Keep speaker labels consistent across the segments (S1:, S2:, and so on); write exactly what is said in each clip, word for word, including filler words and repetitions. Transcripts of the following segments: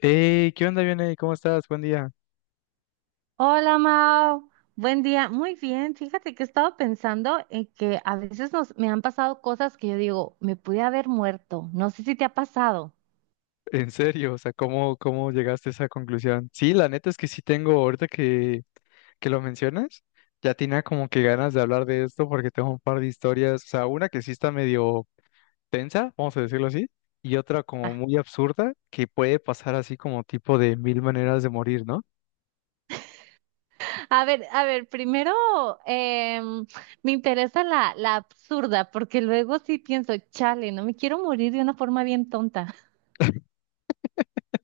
S1: Hey, ¿qué onda, Vianey? ¿Cómo estás? Buen día.
S2: Hola Mao, buen día. Muy bien, fíjate que he estado pensando en que a veces nos, me han pasado cosas que yo digo, me pude haber muerto. No sé si te ha pasado.
S1: En serio, o sea, ¿cómo, cómo llegaste a esa conclusión? Sí, la neta es que sí tengo, ahorita que, que lo mencionas, ya tenía como que ganas de hablar de esto porque tengo un par de historias, o sea, una que sí está medio tensa, vamos a decirlo así, y otra como
S2: Ah,
S1: muy absurda que puede pasar así como tipo de mil maneras de morir, ¿no?
S2: a ver, a ver, primero em, me interesa la, la absurda, porque luego sí pienso, chale, no me quiero morir de una forma bien tonta.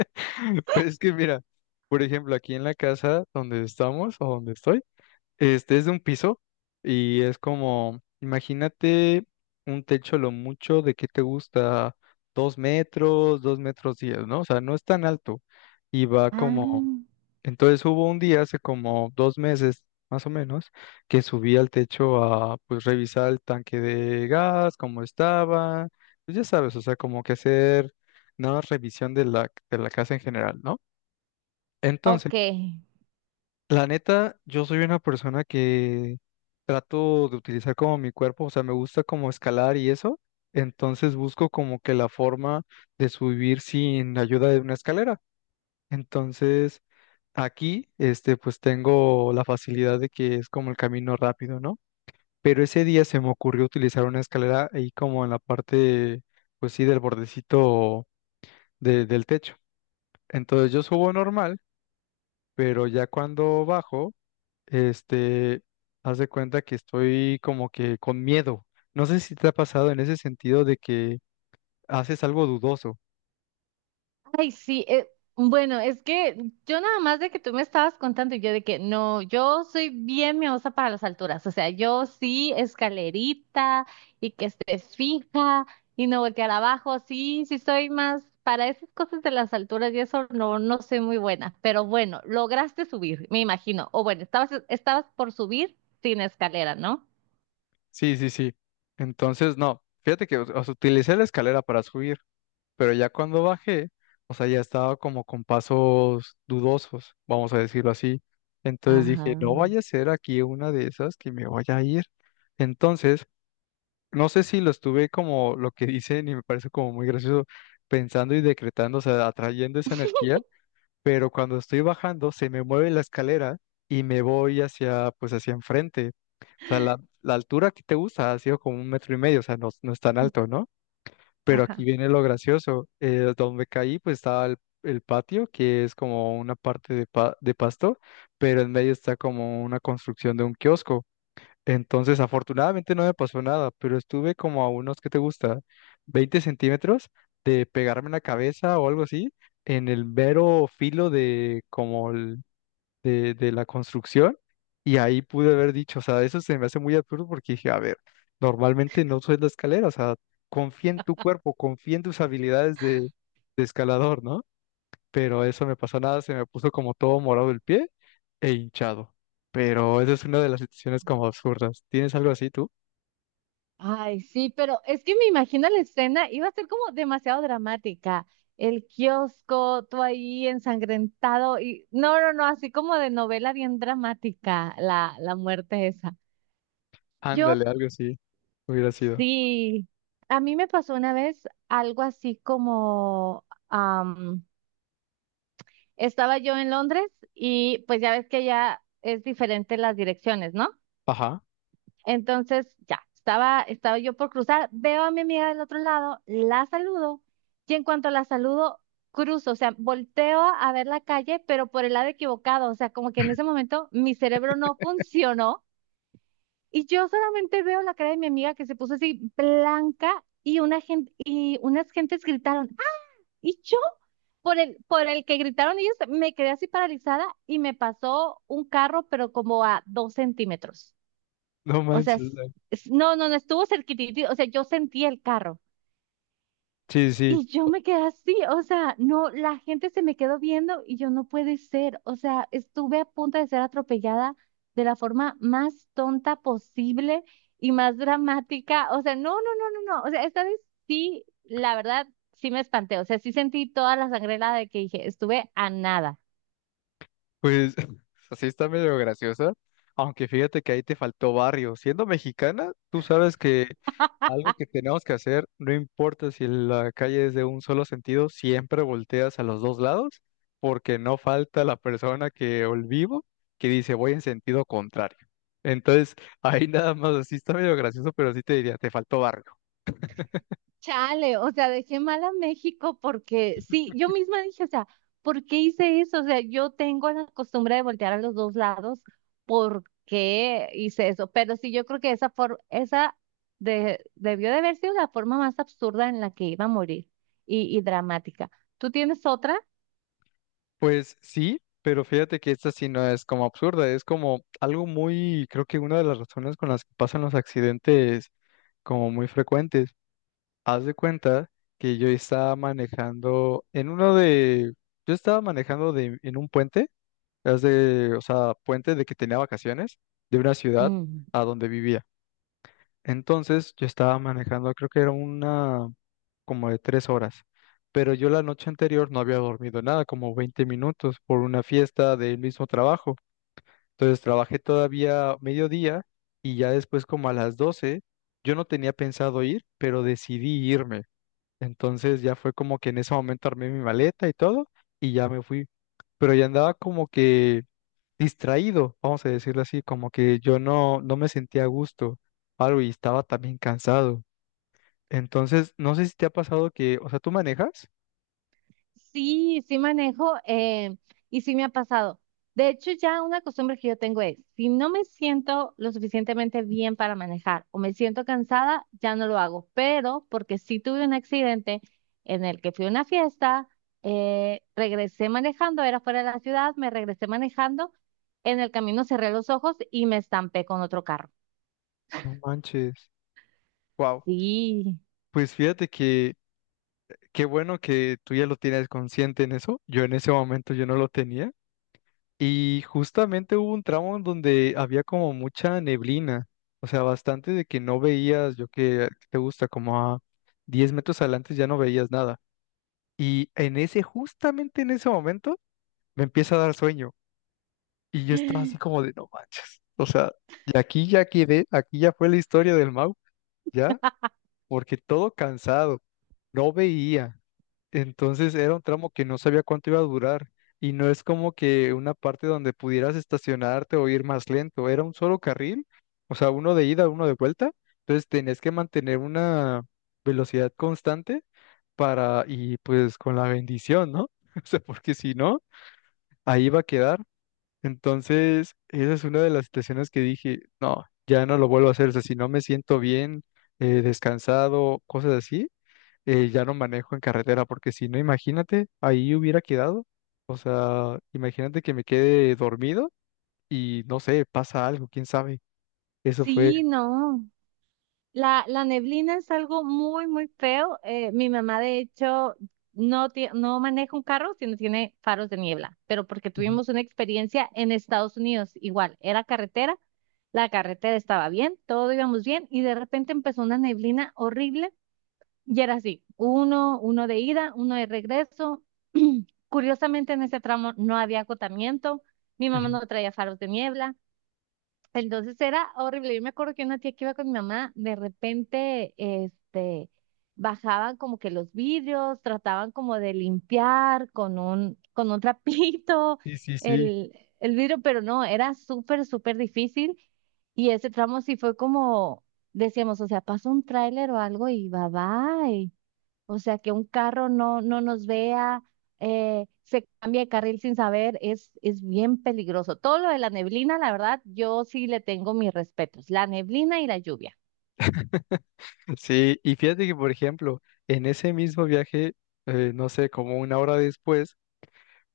S1: Pues es que mira, por ejemplo, aquí en la casa donde estamos o donde estoy. Este es de un piso y es como, imagínate un techo lo mucho de que te gusta dos metros, dos metros diez, ¿no? O sea, no es tan alto y va como,
S2: Ah,
S1: entonces hubo un día hace como dos meses más o menos que subí al techo a pues revisar el tanque de gas, cómo estaba, pues ya sabes, o sea, como que hacer una revisión de la, de la casa en general, ¿no?
S2: ok.
S1: La neta, yo soy una persona que trato de utilizar como mi cuerpo, o sea, me gusta como escalar y eso, entonces busco como que la forma de subir sin ayuda de una escalera. Entonces, aquí, este, pues tengo la facilidad de que es como el camino rápido, ¿no? Pero ese día se me ocurrió utilizar una escalera ahí como en la parte, pues sí, del bordecito de- del techo. Entonces yo subo normal, pero ya cuando bajo este, haz de cuenta que estoy como que con miedo. No sé si te ha pasado en ese sentido de que haces algo dudoso.
S2: Ay, sí, eh, bueno, es que yo nada más de que tú me estabas contando y yo de que no, yo soy bien miedosa para las alturas, o sea, yo sí escalerita y que esté fija y no voltear abajo, sí, sí soy más para esas cosas de las alturas y eso no, no soy muy buena, pero bueno, lograste subir, me imagino, o bueno, estabas, estabas por subir sin escalera, ¿no?
S1: Sí, sí, sí. Entonces, no, fíjate que o sea, utilicé la escalera para subir, pero ya cuando bajé, o sea, ya estaba como con pasos dudosos, vamos a decirlo así. Entonces
S2: Ajá.
S1: dije, no vaya a ser aquí una de esas que me vaya a ir. Entonces, no sé si lo estuve como lo que dicen y me parece como muy gracioso, pensando y decretando, o sea, atrayendo esa energía, pero cuando estoy bajando se me mueve la escalera y me voy hacia, pues hacia enfrente. O sea, la, la altura que te gusta ha sido como un metro y medio, o sea, no, no es tan alto, ¿no? Pero aquí
S2: Ajá.
S1: viene lo gracioso. Eh, donde caí, pues estaba el, el patio, que es como una parte de, pa- de pasto, pero en medio está como una construcción de un kiosco. Entonces, afortunadamente no me pasó nada, pero estuve como a unos, ¿qué te gusta?, veinte centímetros de pegarme en la cabeza o algo así, en el mero filo de como el- de, de la construcción, y ahí pude haber dicho, o sea, eso se me hace muy absurdo porque dije, a ver, normalmente no subes la escalera, o sea, confía en tu cuerpo, confía en tus habilidades de, de escalador, ¿no? Pero eso me pasó nada, se me puso como todo morado el pie e hinchado. Pero esa es una de las situaciones como absurdas. ¿Tienes algo así tú?
S2: Ay, sí, pero es que me imagino la escena, iba a ser como demasiado dramática. El kiosco, tú ahí ensangrentado y no, no, no, así como de novela bien dramática, la, la muerte esa. Yo
S1: Ándale, algo así hubiera sido.
S2: sí, a mí me pasó una vez algo así como, am, estaba yo en Londres y pues ya ves que ya es diferente las direcciones, ¿no?
S1: Ajá.
S2: Entonces, ya, estaba, estaba yo por cruzar, veo a mi amiga del otro lado, la saludo, y en cuanto la saludo, cruzo, o sea, volteo a ver la calle, pero por el lado equivocado, o sea, como que en ese momento mi cerebro no funcionó y yo solamente veo la cara de mi amiga que se puso así blanca y una gente, y unas gentes gritaron, "¡Ah!". Y yo, por el, por el que gritaron ellos, me quedé así paralizada y me pasó un carro, pero como a dos centímetros.
S1: No
S2: O
S1: manches.
S2: sea, s-
S1: la-
S2: s- no, no, no estuvo cerquitito, o sea, yo sentí el carro
S1: Sí, sí.
S2: y yo me quedé así, o sea, no, la gente se me quedó viendo y yo no puede ser, o sea, estuve a punto de ser atropellada de la forma más tonta posible y más dramática, o sea, no, no, no, no, no, o sea, esta vez sí, la verdad, sí me espanté, o sea, sí sentí toda la sangre helada de que dije, estuve a nada.
S1: Pues así está medio graciosa. Aunque fíjate que ahí te faltó barrio. Siendo mexicana, tú sabes que algo que tenemos que hacer, no importa si la calle es de un solo sentido, siempre volteas a los dos lados, porque no falta la persona que o el vivo que dice voy en sentido contrario. Entonces, ahí nada más, así está medio gracioso, pero sí te diría, te faltó barrio.
S2: Chale, o sea, dejé mal a México porque sí, yo misma dije, o sea, ¿por qué hice eso? O sea, yo tengo la costumbre de voltear a los dos lados, ¿por qué hice eso? Pero sí, yo creo que esa for- esa de debió de haber sido la forma más absurda en la que iba a morir y, y dramática. ¿Tú tienes otra?
S1: Pues sí, pero fíjate que esta sí no es como absurda, es como algo muy, creo que una de las razones con las que pasan los accidentes como muy frecuentes. Haz de cuenta que yo estaba manejando en uno de, yo estaba manejando de, en un puente, haz de, o sea, puente de que tenía vacaciones de una ciudad a donde vivía. Entonces yo estaba manejando, creo que era una como de tres horas, pero yo la noche anterior no había dormido nada, como veinte minutos por una fiesta del mismo trabajo. Entonces trabajé todavía mediodía y ya después como a las doce yo no tenía pensado ir, pero decidí irme. Entonces ya fue como que en ese momento armé mi maleta y todo y ya me fui. Pero ya andaba como que distraído, vamos a decirlo así, como que yo no, no me sentía a gusto, algo, y estaba también cansado. Entonces, no sé si te ha pasado que, o sea, tú manejas.
S2: Sí, sí manejo, eh, y sí me ha pasado. De hecho, ya una costumbre que yo tengo es, si no me siento lo suficientemente bien para manejar o me siento cansada, ya no lo hago. Pero porque sí tuve un accidente en el que fui a una fiesta, eh, regresé manejando, era fuera de la ciudad, me regresé manejando, en el camino cerré los ojos y me estampé con otro carro.
S1: No manches. Wow.
S2: Sí,
S1: Pues fíjate que qué bueno que tú ya lo tienes consciente en eso. Yo en ese momento yo no lo tenía. Y justamente hubo un tramo en donde había como mucha neblina. O sea, bastante de que no veías, yo que te gusta, como a diez metros adelante ya no veías nada. Y en ese, justamente en ese momento, me empieza a dar sueño. Y yo estaba así como de, no manches. O sea, y aquí ya quedé, aquí ya fue la historia del Mau, ya, porque todo cansado, no veía. Entonces era un tramo que no sabía cuánto iba a durar y no es como que una parte donde pudieras estacionarte o ir más lento, era un solo carril, o sea, uno de ida, uno de vuelta, entonces tenías que mantener una velocidad constante para y pues con la bendición, ¿no? O sea, porque si no, ahí va a quedar. Entonces, esa es una de las situaciones que dije, no, ya no lo vuelvo a hacer, o sea, si no me siento bien, eh, descansado, cosas así, eh, ya no manejo en carretera, porque si no, imagínate, ahí hubiera quedado. O sea, imagínate que me quede dormido y no sé, pasa algo, quién sabe. Eso fue.
S2: sí, no. La, la neblina es algo muy, muy feo. Eh, mi mamá, de hecho, no, tie- no maneja un carro, sino tiene faros de niebla, pero porque
S1: Ujú, ujú.
S2: tuvimos una experiencia en Estados Unidos, igual, era carretera, la carretera estaba bien, todo íbamos bien, y de repente empezó una neblina horrible y era así, uno, uno de ida, uno de regreso. Curiosamente, en ese tramo no había acotamiento, mi mamá no traía faros de niebla. Entonces era horrible. Yo me acuerdo que una tía que iba con mi mamá, de repente, este, bajaban como que los vidrios, trataban como de limpiar con un, con un trapito
S1: Sí, sí, sí.
S2: el, el vidrio, pero no, era súper, súper difícil. Y ese tramo sí fue como, decíamos, o sea, pasa un tráiler o algo y va, va. O sea, que un carro no, no nos vea, eh, se cambia de carril sin saber, es, es bien peligroso. Todo lo de la neblina, la verdad, yo sí le tengo mis respetos. La neblina y la lluvia.
S1: Sí, y fíjate que, por ejemplo, en ese mismo viaje, eh, no sé, como una hora después,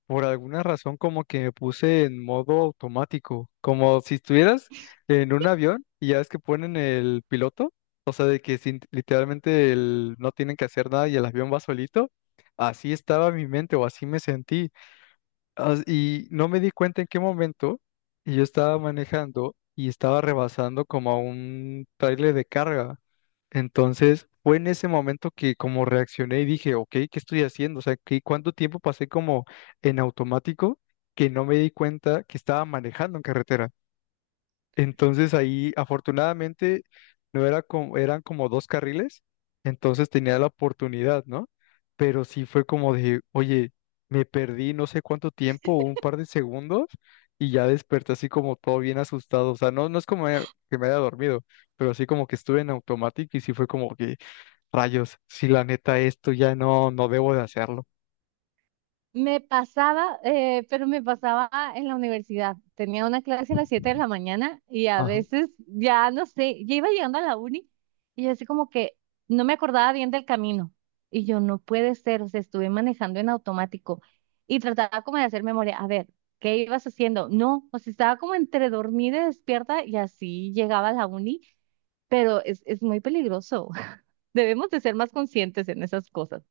S1: por alguna razón como que me puse en modo automático, como si estuvieras en un avión y ya ves que ponen el piloto, o sea, de que sin- literalmente el- no tienen que hacer nada y el avión va solito. Así estaba mi mente o así me sentí. Ah, y no me di cuenta en qué momento y yo estaba manejando y estaba rebasando como a un trailer de carga. Entonces fue en ese momento que como reaccioné y dije, ok, ¿qué estoy haciendo? O sea, ¿qué, cuánto tiempo pasé como en automático que no me di cuenta que estaba manejando en carretera? Entonces ahí, afortunadamente, no era como, eran como dos carriles, entonces tenía la oportunidad, ¿no? Pero sí fue como de, oye, me perdí no sé cuánto tiempo, un par de segundos, y ya desperté así como todo bien asustado. O sea, no, no es como me- que me haya dormido, pero así como que estuve en automático y sí fue como que, rayos, si la neta esto ya no, no debo de hacerlo.
S2: Me pasaba, eh, pero me pasaba en la universidad. Tenía una clase a las siete de la mañana y a veces ya no sé, ya iba llegando a la uni y así como que no me acordaba bien del camino. Y yo no puede ser, o sea, estuve manejando en automático y trataba como de hacer memoria. A ver, ¿qué ibas haciendo? No, o sea, estaba como entre dormida y despierta y así llegaba a la uni, pero es, es muy peligroso. Debemos de ser más conscientes en esas cosas.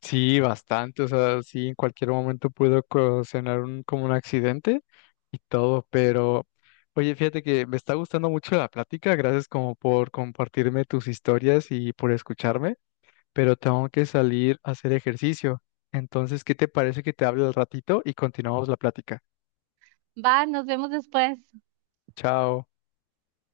S1: Sí, bastante, o sea, sí, en cualquier momento pudo ocasionar un, como un accidente y todo, pero oye, fíjate que me está gustando mucho la plática, gracias como por compartirme tus historias y por escucharme, pero tengo que salir a hacer ejercicio. Entonces, ¿qué te parece que te hable al ratito y continuamos la plática?
S2: Va, nos vemos después.
S1: Chao.